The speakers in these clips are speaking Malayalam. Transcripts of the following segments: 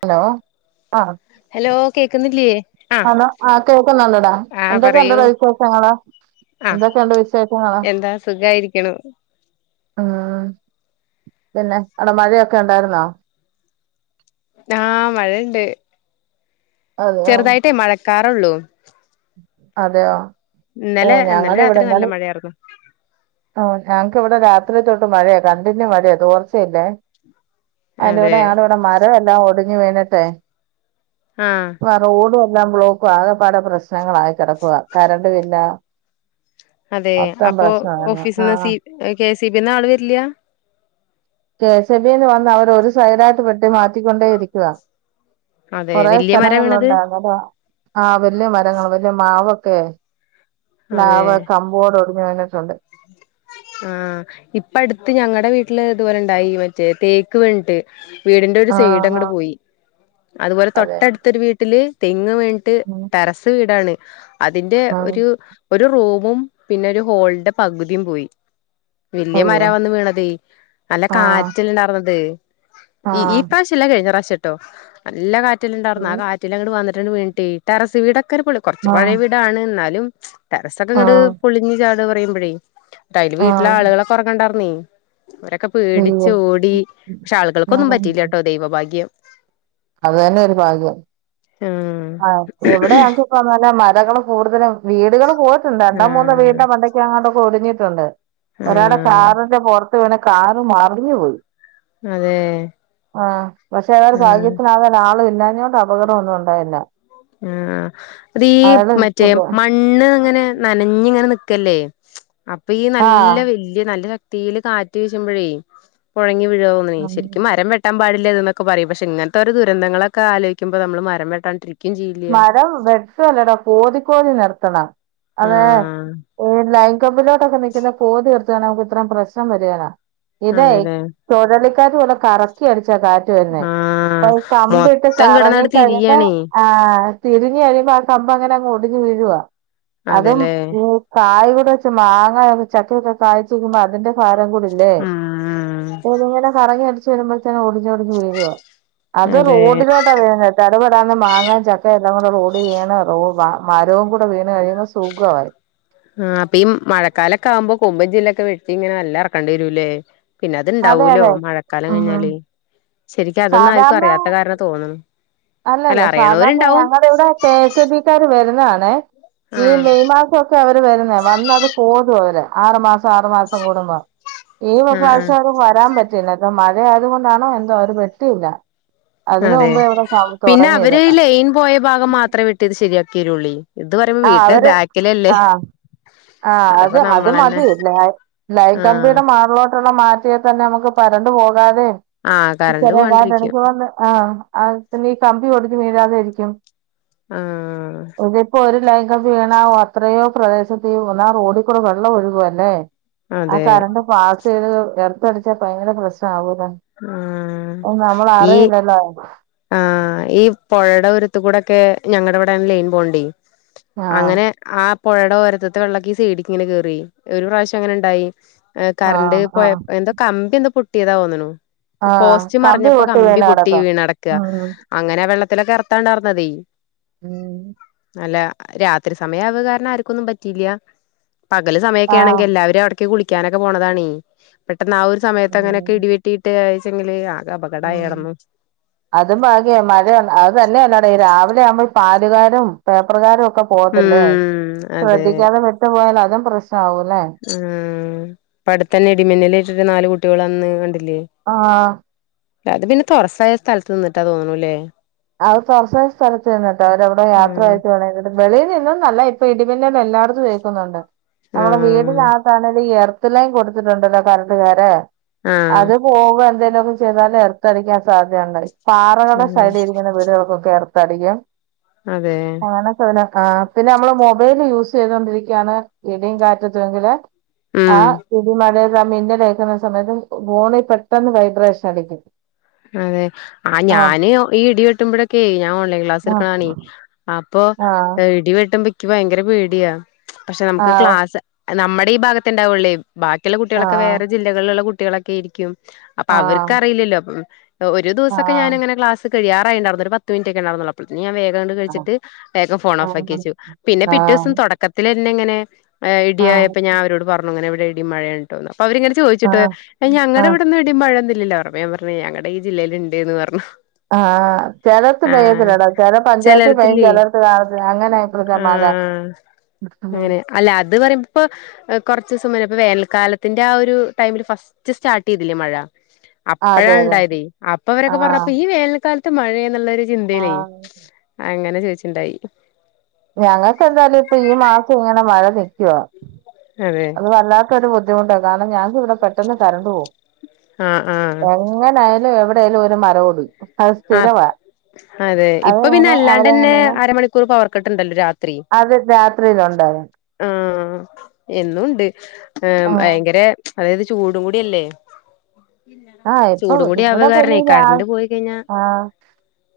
ഹലോ ഹലോ കേക്കുന്നില്ലേ ആഹ് ആഹ് കേൾക്കുന്നുണ്ടടാ ആഹ് എന്തൊക്കെണ്ട്ടാ പറയൂ വിശേഷങ്ങള് ആഹ് എന്തൊക്കെയുണ്ട് വിശേഷങ്ങള്? എന്താ സുഖായിരിക്കണു ആഹ് പിന്നെ അട മഴയൊ ക്കെണ്ടായിരുന്നോ? ആഹ് മഴണ്ട് അതെയോ ചെറുതായിട്ട് മാഴ കാറോള്ളൂ അതെയോ ഓ ഇന്നലെ ഇന്നലെ ഞങ്ങടെ ഇവിടെ രാത്രി ഇന്ന നല്ല മഴയായിരുന്നു ഓ ഞങ്ങക്ക് ഇവടെ രാ ത്രി തോട്ട് മഴാ കണ്ടിന്യു മഴാ തോർച്ചയില്ലേ അതെ അയിന്റുടെയാണ് ഇവിടെ മരം എല്ലാം ഓട് ഇനി വേണട്ടെ ആഹ് വറോട് ഒ എല്ലാം ബ്ലോക്കും ആകപാടെ പ്ര പ്രശ്നങ്ങളായി കിടക്കുവ കരണ്ടുംവില്ല അതെ അപ്പൊ പ്രശ്നമായിരുന്നു ഓഫീസ്ന്ന് ആഹ് സി കെ സിബിന്ന് ആള് വരില്ല കെ എസ് സി ബിന്ന് വന്ന് അവര് ഒരു സൈഡായിട്ട് വെട്ടി മാറ്റിക്കൊണ്ടേ ഇരിക്കുക അതെ കുറെേ വല്യ മരാ സ്ഥലങ്ങളില വീണത് ഉണ്ടായിന്നരോ ആ വലിയ മരങ്ങൾ വലിയ മാവ് ആ ന അവ കമ്പോട് [unintelligible] ആ ഇപ്പ അടുത്ത് ഞങ്ങടെ വീട്ടില് ഇതുപോലെ ഇണ്ടായി മറ്റേ തേക്ക് വീണ്ട്ട്ട് വീടിന്റെ ഒരു ആഹ് സൈഡങ്ങട്ട് ആഹ് പോയി അതുപോലെ അതെ തൊട്ടടുത്തൊരു വീട്ടില് ങ്ങ് വീണ്ടിട്ട് ഉം ടെറസ് വീടാണ് [inaudible] അതിന്റെ ആഹ് ഒരു ഒരു റൂ പിന്നെ ഒരു ഹോൾ പകുതിയും പോയി വല്യയ അയ്യോ മരാ വന്ന് വീണതെ നല്ല ആഹ് കാറ്റ്ണ്ടാർന്നത് ഇ ഈ ആഹ് പ്രാശല്ല കഴിഞ്ഞ പ്രാവശ്യം ട്ടോ നല്ല കാറ്റ് റ്റ് ണ്ടാർന്ന് ആ കാറ്റില അങ്ങട്ട് വന്ന് ട്ടൺ വീണട്ടേ ടറസ് വീടൊ [unintelligible] കൊറച്ച് പഴേ ആഹ് വീടാണ് ഇന്നാലും [inaudible] ടെറസൊക്കെ ഇങ്ങട്ട് ആഹ് പൊളിഞ് ചാ ന്താ പറയുമ്പളെ [inaudible] [unintelligible] അതില് വീട്ടില് ആഹ് ആളുകളൊക്കെ ഉറങ്ങുയുണ്ടാർന്നേ അവരൊക്കെ അയ്യോ പേടിച്ച് ഓടി പക്ഷെ ആളുൾക്കൊന്നും ആഹ് പറ്റില്ല ട്ടോ ദൈവഭാഗ്യം അത് തന്നെ ഒരു ഭാഗ്യം ആഹ് ആ ഇവിടെ ഞങ്ങക്കിപ്പയങ്ങനെ മരങ്ങളും കൂടുതലും വീടുകളും- പോയിട്ടുണ്ട് രണ്ടോ മൂന്നോ ആഹ് വീടിന്റെ മണ്ടക്കെങ്ങാണ്ട് - ഒടിഞ്ഞിട്ടുണ്ട് ഒരാളെ ആഹ് കാറിന്റെ പോറത്ത് ന്ന് വടേ കാർ മറഞ് പോയി അതെ ആഹ് പക്ഷെ അതൊരു ആഹ് ഭാഗ്യത്തിനാകെ ആള് ഇല്ലാഞ്ഞോട് അപകടം ഒന്നും ഉണ്ടായില്ല. ആഹ് വീ അയാള് മറ്റേ മണ്ണ് ഇങ്ങനെ നനഞ്ഞ ഇങ്ങനെ നി ക്ക്ല്ലേ അപ്പ ഈ ആഹ് നല്ല വല്ല്യ നല്ല ചക തീല് കാറ്റ് വീശുമ്പഴ് [unintelligible] [unintelligible] ശെരിക് മരം വെട്ടാം പാടി ല്ല തെന്ന് ഒക്കെ പറയും പക്ഷേ ങ്ങന് ത്തെ ഒര് ദുരന്തങ്ങളൊക്കെ ആലോയ്കുമ്പോ നമ്മള് മരം വേട്ടാ ണ്ട്രി മരം വെട്ടുല്ലടാ കോതി കോതി നട് ത്ത് ണ അതെ ആഹ് [unintelligible] കൊബിലോട്ടൊക്കെ നിക്ക്ണെ കോതി നിർത്താണങ്കി ഇത്രം പ്രശ്നം വരില ഇത് അതെല്ലേ [unintelligible] [unintelligible] കറക്കി അടിചി ച്ച കാറ്റ് വരുന്നെ ആഹ് അപ്പൊ കമ്പിയൊക്കെ മൊത്തം കറങ്ങി കിടന്നട് [unintelligible] തിരിയാണേ ആ തിരിഞ്ഞ് വരുമ്പോ ആ കമ്പ് അങ്ങന അങ് ഒടിഞ്ഞ് വീഴുവാ അതും അതെല്ലേ മൂ കാ [unintelligible] ഇപ്പക്കെ മാങ്ങയാലും ചക്കൊക്കെ കാ്ഴ്ച്ക്മ്പോ അതിന്റെ പാട് ഉം [unintelligible] കറങ്ങി അടി റ്റ് വരുമ്പോ തന്നെ ഒടിഞ് ഒടിഞ് വീഴുവാ അത് അതെ റോഡിലോട്ടാ വീഴിഞത് ചടപെടാന്ന് മാങ്ങ് ആ ചക്ക എല്ലാം കൂടെ റോഡ് വീണ റൊ വ മരവും കൂടെ വീണ് കഴിയുമ്പോ സുഖ ആയി ആ അപ്പ ഈ മഴക്കാലൊക്കെ ആകുമ്പോ കൊമ്പും ചില്ലക്കെ വെട്ടി ങ്ങനെ നല് ല്ലാർക്കണ്ടിരുലേ പിന്നെ അതെ അത്ണ്ടാവൂലോ അതെ മഴക്കാലം ഉം കഴിഞ്ഞാലെ ശരിക്ക് അതൊന്ന് ആർക്കും സാധാരണ അറിയാത്ത കാരണ തോന്ന്ണ് അല്ലല്ല സാധാരണ ഞങ്ങടെ ഇവിടെ കെ സി ബി ക്കാാര് വരും ന്നാന്നെ ഈ ആഹ് മെയ് മാസൊക്കെ അവ [unintelligible] ക്ക് വരുന്നേ വന്നത് പോതൊവര് [unintelligible] ആറുമാസം ആറുമാസം കൂടുമ്പോ ഈ ആഹ് മാസം അവ് ആഹ് [unintelligible] വരാൻ പറ്റില്ല ട്ട മ്മ [unintelligible] ചെ അതുകൊണ്ടാണോ എന്തോ അവര് [unintelligible] വെട്ടിയില്ല അതിന് അതെ മുമ്പേ എടെ [unintelligible] പിന്നെ അവര് ഈ ലൈയിൻ പോയ ഭാഗം മാത്രമേ വെട്ടി ശരിയാക്ക്യരൊള്ളനി ആ അവര് ആ ആ അത് അതപ്പോ അത് നമ്മളന്നെ മതി ല ആഹ് ലയക്കമ്പിയുടെ മാറിലോട്ടുള്ള മാറ്റിയെ തന്നെ നമുക്ക് പരണ്ട്പോക വാവെ ആഹ് ഇ കറണ്ട് ചെറിയ കാർഡ് പോവാണ്ടിരിക്കും എടക്ക് വന്ന് ആഹ അഹ് പിന്നെ ഈ കമ്പി ഒടിഞ്ഞു വീ ഴാതെയിരിക്കും ആഹ് ഇ ലൈംഗം വീണാവോ അത്രയോ പ്രദേശത്ത് [unintelligible] റോഡിൽ കൂടെ വെള്ളം ഒഴുകുവ അല്ലേ ആ അതെ കറണ്ട് പാസ് - ചെയ്തത് എർത്തടിച്ചാൽ ഭയങ്കര പ്രശ്നം ആവും ആഹ് ഉം നമ്മൾ ഈ അറിയില്ലല്ലോ ആഹ് ഈ പൊഴയുടെ ഉരുത്ത കൂടെക്കെ ഞങ്ങടെ ഇവിടെ ലെയിൻ പോൺണ്ടേ ആഹ് അങ്ങനെ ആഹ് പൊഴയുടെ ഓരത്തത്തെ വെള്ളക്ക ഈ സൈഡിക്ക് ഇങ്ങനെ കേ റൌ ഒരു പ്രാവശ്യം അങ്ങനെ ഉണ്ടായി അ കറണ്ട് ആഹ് ആഹ് പോയപ്പോ എന്താ കമ്പി എന്താ പൊട്ടി ട്ടിയത തോന്നണു ആഹ് ക്ക്പോസ്റ്റ് മറിഞ്ഞപ്പോ കമ്പി വീണ് പൊട്ടി കെടക്കും വീണടക്ക യ ഉം അങ്ങനെ അ വെള്ളത്തിലൊക്കെ കറത്താണ്ടർന്നതേ ഉം അല്ല രാത്രി സമയാവന്നത് കാരണം ആർ ക്കൊന്നും പറ്റിയില്ല പകല് ആഹ് സമയൊക്കേണെങ്കിൽ ല്ലാവരും അ ഇക്ക്യ കുളിക്കാനൊക്കെ പോണതാണെ ന്ന ആ ഒരു സയത്ത് അങ്ങനൊക്കെ ഉം ഇടിവെട്ടിട്ട് [unintelligible] ഇത് ഉം അപകടായാർന്നു. അതും ഭാഗ്യ മഴ ത് അത് തന്നെയല്ലടെ ഈ രാവിലെ ആവുമ്പോ ഈ പാലുകാരും പേപ്പറുകാരും ഓക് ക്കെ പോത്തില്ലേ ഉം അതെ ശ്രദ്ധിക്കാതെ വിട്ടു പോയാൽ അതും [unintelligible] റ്റാവുലേ പ്പ അടുത്ത് തന്നെ ഇടിമിന്നലേറ്റിട്ട് നാല് കുട്ടികള അന്ന് കണ്ടി ആ അത് പിന്നെ തൊറസ്സായ സ്ഥലത്ത് നിന്നിട്ടാ തോന്നണൂല്ലേ. അവത് തൊറസ്സായ സ്ഥലത്ത് നിന്നിട്ട് അവരവിടെ ആഹ് യാത്രയായിട്ട് വേണങ്കില് വെളിയിൽ നിന്നുന്നല്ല ഇപ്പ ഇടിപ് ഇവന്റത് എല്ലാടത്തും ഏക്കുന്നുണ്ട്. നമ്മള ആഹ് വീടിനാത്താണെലും എർത് ത്തെല്ലാം കൊടുത്തിട്ടുണ്ടല്ലോ കറണ്ട്കാരെ. അത് ആഹ് പോവ എന്തേലും [unintelligible] ചെയ്താല് എർത്തടിക്കാൻ സാധ്യതയുണ്ടായി. പാറകടെ സൈഡിന്ന് വീടുകൾകൊക്കെ എർത്തടിക്കാം. അതെ ആ പിന്നെ മ്മള് മൊബൈല് യൂസ് ചെയ്തോണ്ടിരിക്കാണ് ഇടിയും കാറ്റത്തു എങ്കില് ഉം ആഹ് ഇടീം മഴെ [unintelligible] മിന്നലേക്കുന്ന സമയത്ത് ബോണിൽ പെട്ടെന്ന് വൈബ്രേഷൻ അടിക്കും. അതെ ആ ആഹ് ഞാന് യോ ഈ ഇടി വെ വെട്ടുമ്പോഴക്കെ ഞാൻ ഓൺലൈൻ ക്ലാസ് ആഹ് എടുക്കണതാണേ അ പ്പോ ആഹ് എ ഇടി വെ ട്ടുമ്പക്ക് ഭയങ്കര പേടിയാ. പക്ഷേ നമുക്ക് ക്ലാസ് നമ്മുടെ ഈ ഭാഗത്തെണ്ടാവുള്ളേ. ബാക്കിയൊള്ള ആഹ് കുട്ടികളൊക്കെ വേറെ ജില്ലകളിലുള്ള കുട് ട്ടികളൊക്കെ ഇരിക്കും. അപ്പ ആഹ് അവർക്കറിയില്ലല്ലോ അപ്പം. [unintelligible] ഒരു ദിവസൊക്കെ ആഹ് ഞാനങ്ങനെ ക്ലാസ് കഴിയറായിണ്ടാർന്നു ഒരു പത്ത് മിനിറ്റെക്കെണ്ടാർന്നുള്ളു അപ്പൊളത്തെനിം ഞാൻ വേ ഗം അങ്ങിട് കഴിച്ചിട്ട് വേഗം ഫോണോഫാക്കി ആഹ് വെച്ചു, പിന്നെ ആഹ് പിറ്റേസം ആഹ് തൊടക്കത്തില് പിന്നെഎങ്ങനേ ആഹ് ഇടിയായപ്പോ ഞാൻ അവരോട് പറഞ്ഞു ഇടിം മഴയാണ് ട്ടോ അവരിങ്ങനെചോയ്ച്ചിട്ട് ആഹ് അയിന് ആഹ് ഞങ്ങടെവിടൊന്നും ഇടീം മഴയൊന്നും ഇല്ലല്ലോ പ്പ ഞാൻ പറഞ് ഞങ്ങടെ ഈ ജില്ലെലിണ്ട് ന്ന് പറഞ്ഞു ആഹ് ചിലയിടത്ത് ആഹ് പെയ്യത്തിലടാ ചില പഞ്ചായത്തി പെയ്യും ചെലടത്തില്ലേ ചിലർക്ക് കാണത്തില്ല അങ്ങനെപ്പോത്തെ മഴ ആഹ് കുറച്ചൂസം വരെ ഇപ്പ വേനൽക്കാലത്തിന്റെ ആ ഒരു ടൈമിൽ ഫസ്റ്റ് സ്റ്റാർട്ടിതില്ലേ മഴ ആ, അപ്പഴാ അതെ ഇണ്ട അതെ അപ്പൊ അവരൊക്കെ ആഹ് പറഞ്ഞപ്പ ഈ വേനൽ ത്ത് മഴ എന്നൊള്ളൊരു ചിന്തയിലെ ആഹ് അങ്ങനെ ചോിച്ചിണ്ടായി ഞങ്ങൾക്ക് എന്തായാലും ഇപ്പൊ ഈ മാസം ഇങ്ങനെ മഴ നൽക്കുവാ അതെ അത് വല്ലാത്തൊരു ബുദ്ധിമുട്ടാണ് കാരണം ഞങ്ങക്ക് ഇവിടെ പെട്ടെന്ന് കരണ്ട്ു പോക ആഹ് ആഹ് എങ്ങനൊയാലും ഇവിടെ ഒരു മാരോട് ആ അതെ ഇപ്പൊ പിന്നെ അതങ്ങനെ അല്ലാണ്ട് തന്നെ അവരങ്ങനെ അരമണിക്കൂർ പവർ കിട്ടണ്ടല്ല അത് രാത്രിയില് ഒണ്ട ആ എന്നുംണ്ട് ആ ആഹ് ഭയങ്കര അതായത് ചൂടും കൂടി അല്ലേ ആഹ് ഇപ്പൊ ചൂട കൂടി ഇവിടെ പിന്നെ അവകാരണേ ഈ രാ കടണ്ട് പോയി കഴിഞ്ഞാ ആഹ്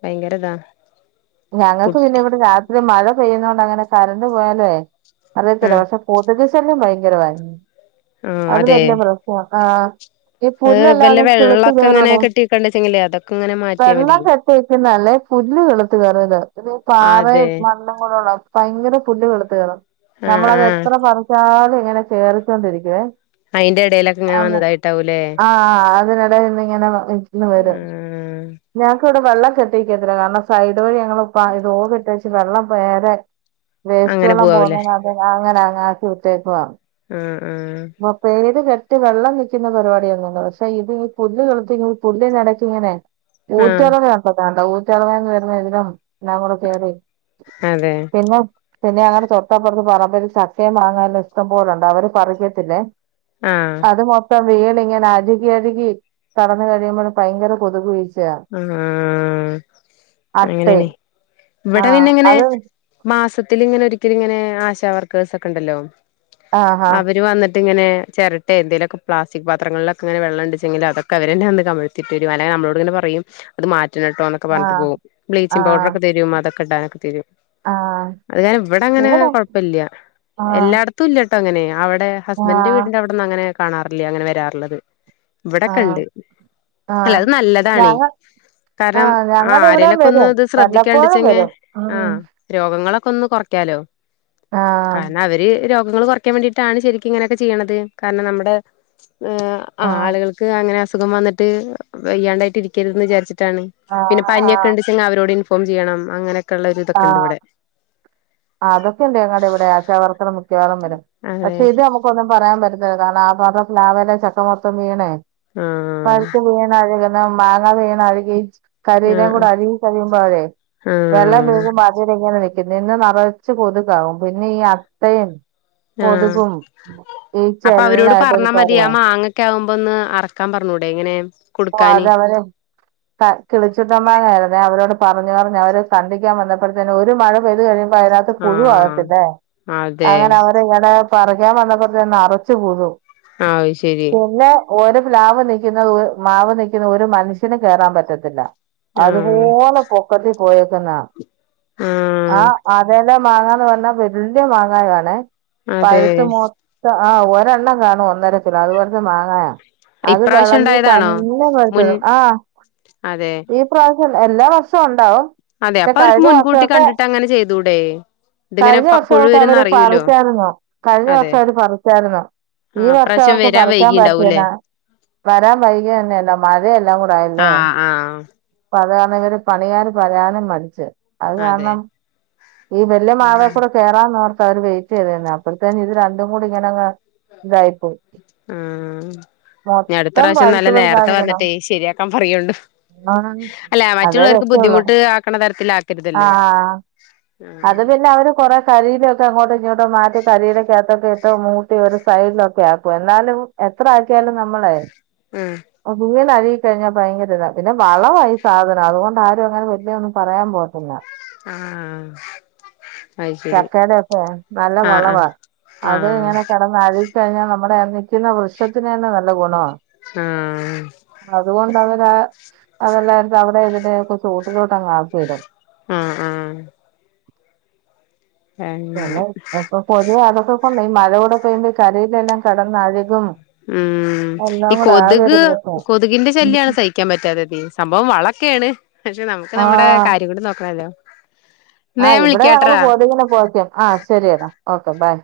ഭയങ്കരതാ ഞങ്ങൾക്ക് പിന്നെ ഇവിടെ രാത്രി മഴ പെയ്യുന്ന കൊണ്ട് അ കരണ്ട് പോയാലാവേ അറിയത്തില്ല ആഹ് പക്ഷെ കൊതുക ശല്യ ഭയങ്കര [unintelligible] ആഹ് അത് അതെ വല്യ ആഹ ഈ ഏഹ് വല്ല പുല്ലല്ലാഅങ്ങ് കിള്ത്ത് വെള്ളമൊക്കെ ഇങ്ങനെ കെറുവാട കെട്ടിക്കണ്ടച്ചെങ്കിലേ അതൊക്കെ ഇങ്ങനെ മാറ്റിയാ വെള്ളം മതി കട്ടേക്കുന്നല്ലേ പുല്ല് കിള് റ ഇ പാറയും അതെ മണ്ണും കൂടെ ഭയങ്കര പുല്ലുകൾ കിള് [unintelligible] ആഹ് നമ്മളത് ആഹ് എത്ര പറച്ചാല് ഇങ്ങനെ കേറിക്കോണ്ടിരിക്കുവേ അയ്ന്റ് ഇടയിലൊക്കെ ഇങ്ങനെ വന്നതായിട്ടാവൂല്ലേ അതിന്ടെ ഇന്ന് ഇങ്ങനെ ഇന്ന് വരും ആഹ് ഞങ്ങക്ക് ഇവിടെ വെള്ളം കെട്ടി ക്കത്തില്ല കാരണ ഇതുവഴി ഞങ്ങ പ ഇത് [unintelligible] വെള്ളം മേലെ വേസ്റ്റ് അങ്ങനെ വെള്ളം പോവാവൂലേ പോന്ന അത് അങ്ങനങ്ങ് ത്തൂത്തെക്കുവാ. ഉം മൊ പ്പേത് കെ ട്ടി വെള്ളം നിൽക്കുന്ന പരിപാടിയന്നണ്ട് പക്ഷെ ഇത് ഈ പുല്ല് കിള്ത്തിക്കുമ്പോ പുല്ലിനിടക്കിങ്ങനെ ആഹ് [unintelligible] തെളവന്ന് വരുന്ന ഇതിനോ എല്ലാകൂട കേറി അതെ. പിന്നെ പിന്നെ ഞങ്ങട തൊട്ടപ്പുറത്ത് പറമ്പില് ചക്കേം മാങ്ങ എല്ലാം ഇഷ്ടം പോലെണ്ട് അവര് പറിക്ക് ത്തില്ലേ. ആഹ് അത് മൊത്തം വീണിങ്ങനെ അഴുകിയഴുകി കെടന്ന് കഴിയുമ്പോഴും ഭയങ്കര കൊതുക് ഈച്ച ഇം അട്ടേ അങ്ങനേണെ ഇവിടെ ആഹ് പിന്നെങ്ങനെ അത് മാസ ത്തിലിങ്ങനെ ഒരിക്കലിങ്ങനെ ആശ വർക്കേഴ്സ് ഒക്കെ ഇണ്ടല്ലോ ആഹാ അവര് വന്നി ട്ടിങ്ങനെ ചെരട്ടേ എന്തേലൊക്കേ പ്ളാസ്റ്റിക് പത്രങ്ങളൊക്കെങ്ങനേ വെള്ളൊണ്ടെച്ചിങ്കില് അതൊക്കെ അവരന്നേ വന്ന് കമഴ്ത്തിത്തരും അങ്ങനെ നമ്മളോടിങ്ങനെ പ റയും അത് മാ റ്റണോട്ടോ എന്നൊക്കേ ആഹ് പറഞ്ഞട്ട് പോകും ബ്ലീച്ചിങ് ആഹ് പൗഡറൊക്കെ തരും അതെ ക്കിടാനൊക്കെ തരും. ആഹ് അത് ഇവിടങ്ങന എവിടെ കൊഴപ്പില്ല്യ ആഹ് എല്ലാടത്തും ഇല്ല തങ്ങനെയാ അവ ടെ ഹസ്ബിന്റെ ആഹ് വീടിന്റവിടന്ന് അങ്ങനെ കാണാറില്ലേ അങ്ങനെ വരാറിള്ളത്. ആഹ് ഇവിടക്കെണ്ട് അല്ല അത് നല്ലതാണേ ആ കാരണം ആ ഞങ്ങടിവിടേം ആരേലൊക്കെ ഒന്ന് വരും ഇത് വല്ലപ്പോഴും വരും. ഇം ഇങ്ങളൊക്കൊന്ന് കൊറയ്ക്കാലോ ആഹ് കാരണം അവര് രോ ഗങ്ങള് കൊറക്കാൻ വേണ്ടിയിട്ടാണ് ശരിക്കും ഇങ്ങനൊക്കെ ചെയ്യണത് കാരണം നമ്മുടെ ഉം ആഹ് ആളുകൾക്ക് അങ്ങന അസുഖം വന്നിട്ട് വയ്യാണ്ടായിട്ടിരി ക്കരുതെന്ന് വിചാരിച്ച് ട്ടാണ് പിന്നെ ആഹ് പനിയൊക്കെ ആഹ് ഇണ്ട്ച്ചെങ്കി അവരോട് ഫോം ചെയ്യണം അങ്ങനെക്ക് ആഹ് ആ അതൊക്കെ ഇണ്ട് ഞങ്ങടിവിടെ ആശാ വർക്കറ വേഗം വരും അതെ പക്ഷെ ഇത് നമുക്കൊന്നും പറയാൻ പറ്റത്ത് കാരണം ഭാഗത്തെ പ്ലാവേലെ ചക്ക മൊത്തം വീണേ ആഹ് പഴ്ത്ത് വീണഴുക് ആ മാങ്ങ വീണഴ്കീയേച്ച് കരീലേം ആഹ് കൂടെ അഴുകി കഴിയുമ്പഴേ വെള്ള ആഹ് [unintelligible] നിക്കുന്നേ പിന്നെ നറച്ച് കൊതുകാവും പിന്നെ ഈ അട്ടയും ആഹ് ഈച്ച അപ്പൊ അവരോട് എല്ലായിട്ട് ഒരു പറഞ്ഞാ മതി ആ പരുവാ മാങ്ങൊക്കെ ആവു ഒന്ന് അറക്കാൻ പറഞ്ഞൂടെ ഇങ്ങനെ ഓ അത് കൊടുക്കാന് അവര് ക കിളിച്ചുണ്ടൻ മാങ്ങ ആയിരുന്നേ അവരോട് പറഞ്ഞ് പറഞ്ഞ് അവര് കണ്ടിക്കാൻ വന്നപ്പഴ്ത്തെന് ഒരു മഴ പെയ്തു കഴിയുമ്പ അതിനകത്ത് പുഴു ആഹ് ആകത്തില്ലേ അതെ അങ്ങനെ അവര് ഇങ്ങടെ പറിക്കൻ വന്നപ്പത്തേ നറച്ചു പുഴു ആഹ് ശരി ഓരോ പ്ലാവ് നിക്കുന്നത് ഒ മാവ് നിക്കുന്ന ഒരു മനുഷ്യന് കേറാം പറ്റത്തില്ല ആഹ് അതുപോലെ പൊക്കത്തി പോയേക്കന്നാ ആഹ് അതേ ല്ല മാങ്ങാന്ന് പറഞ്ഞാ വല്ല്യ മാങ്ങായാണേ അതെ പഴുത്ത് മൊത്ത ആഹ് ഒരെണ്ണം കാണും ഒന്നര കിലോ അതുപോലത്തെ മാങ്ങായാ. അത് ഇപ്രാവശ്യം വളഞ്ഞു ഉണ്ടായതാണോ തന്നെ മുൻ [unintelligible] ആ അതെ ഈ പ്രാ എല്ലാ വർഷോണ്ടാവും [unintelligible] അതെ അപ്പൊ അവർക്ക് കഴിഞ്ഞ മുൻകൂട്ടി വർഷൊക്കെ കണ്ടിട്ട് അങ്ങനെ ചെയ്തൂടെ ഇതിങ്ങനെ കഴിഞ്ഞ പ പുഴു വർഷൊക്കെ വരുംന്ന് അവര് അറിയൂലോ പറിച്ചായിരുന്നു കഴിഞ്ഞ അതെ വർഷം അവര് പറിച്ചാരുന്നു ഈ ആഹ് വർഷം ഇപ്രാവശ്യം അവർക്ക് വരാൻ പറിക്കാൻ പറ്റീല വൈകിണ്ടാവൂല്ലേ വരാൻ വൈ ല്ല മഴേം എല്ലാം കുടായില്ലേ ആഹ് ആഹ് അതാണ് വര് പണിയാാന്ന് പറയാനും മടിച്ചെ അത് അതെ കാരണം ഈ വല്ല്യമാവേകൂടെ കേറാന്നർ സാർ വെയ്റ്റ് ചെയ്തേന് അപ്പത്തേനും ഇത് രണ്ടും കൂടിങ്ങനങ്ങ് ആഹ് മൊത്തം ഞ്ഞട്ത്തറാശ്യം നല്ല പഴുത്ത് നേറ്ത്തെ പഴുത്താണ് വന്നിട്ടേ ശെരിയാക്കാം പറയാേണ്ടു വീണത് അല്ല അതേ മറ്റ്ള്ളവർക്ക് രക്ഷയുള്ളൂ ബുദ്ധിമുട്ട് ആക്ക്ണ തരത്തിലാക്കര്തല്ലോ ആഹ് അത് പിന്നെ അവര് കൊറെ കരിയിലൊക്കെ അങ്ങോട്ടും ഇങ്ങോട്ടോ മാറ്റി കരിയില ക്കത്ത് റ്റോ മൂട്ടി ഒരു സൈഡിലൊക്കെ ആക്കും എന്നാലും എത്ര ആക്കിയാലും നമ്മളെ ഉം അഴ്കികഴിഞ്ഞാ ഭയങ്കര താ പിന്നെ വളവാ ഈ സാധനം അത്കൊണ്ട് ആരും അങ്ങനെ വെർതെ ഒന്നും പറയാം പോകത്തില്ലാ ആഹ് ആഹ് അത് ശരി ചക്കേടെ ഒക്കേ നല്ല ആഹ് വളവാ ആഹ് അത് ആഹ് ങ്ങനെ കെടന്നളി ച്ച് കഴിഞ്ഞാ നമ്മളെ നിക്ക്ന്ന വൃക്ഷത്തിന് തന്നെ നല്ല ഗുണാ ആഹ് താ അതെല്ലാര്തും അവ്ടെ ഏത് [unintelligible] ചോട്ടിലോട്ടങ്ങ് ആക്കിയിടും ആഹ് ആഹ് അങ്ങനെ [unintelligible] അപ്പൊ പതിയെ അതൊക്കെ ല്ല ഈ മഴോടൊപ്പം ഈ കരിയിലെല്ലാം ക ഊം എല്ലാം ഈ കൂടെ ആകെ ഒരു കൊത്ക് പ്രശ്നം കൊത്കിന്റെ ശല്ല്യാണ് സഹിക്കാൻ പറ്റാത്തത് സംഭവം വള ക്കേണ് ആഹ് എന്നാ ആഹ് ഞാൻ ഇവ്ടെ ഞങ്ങള് വിളിക്കാട്രാ കൊത്കിനെ പോകയ്ക്കും ആഹ് ശെരിയെടാ ഓക്ക ബായ്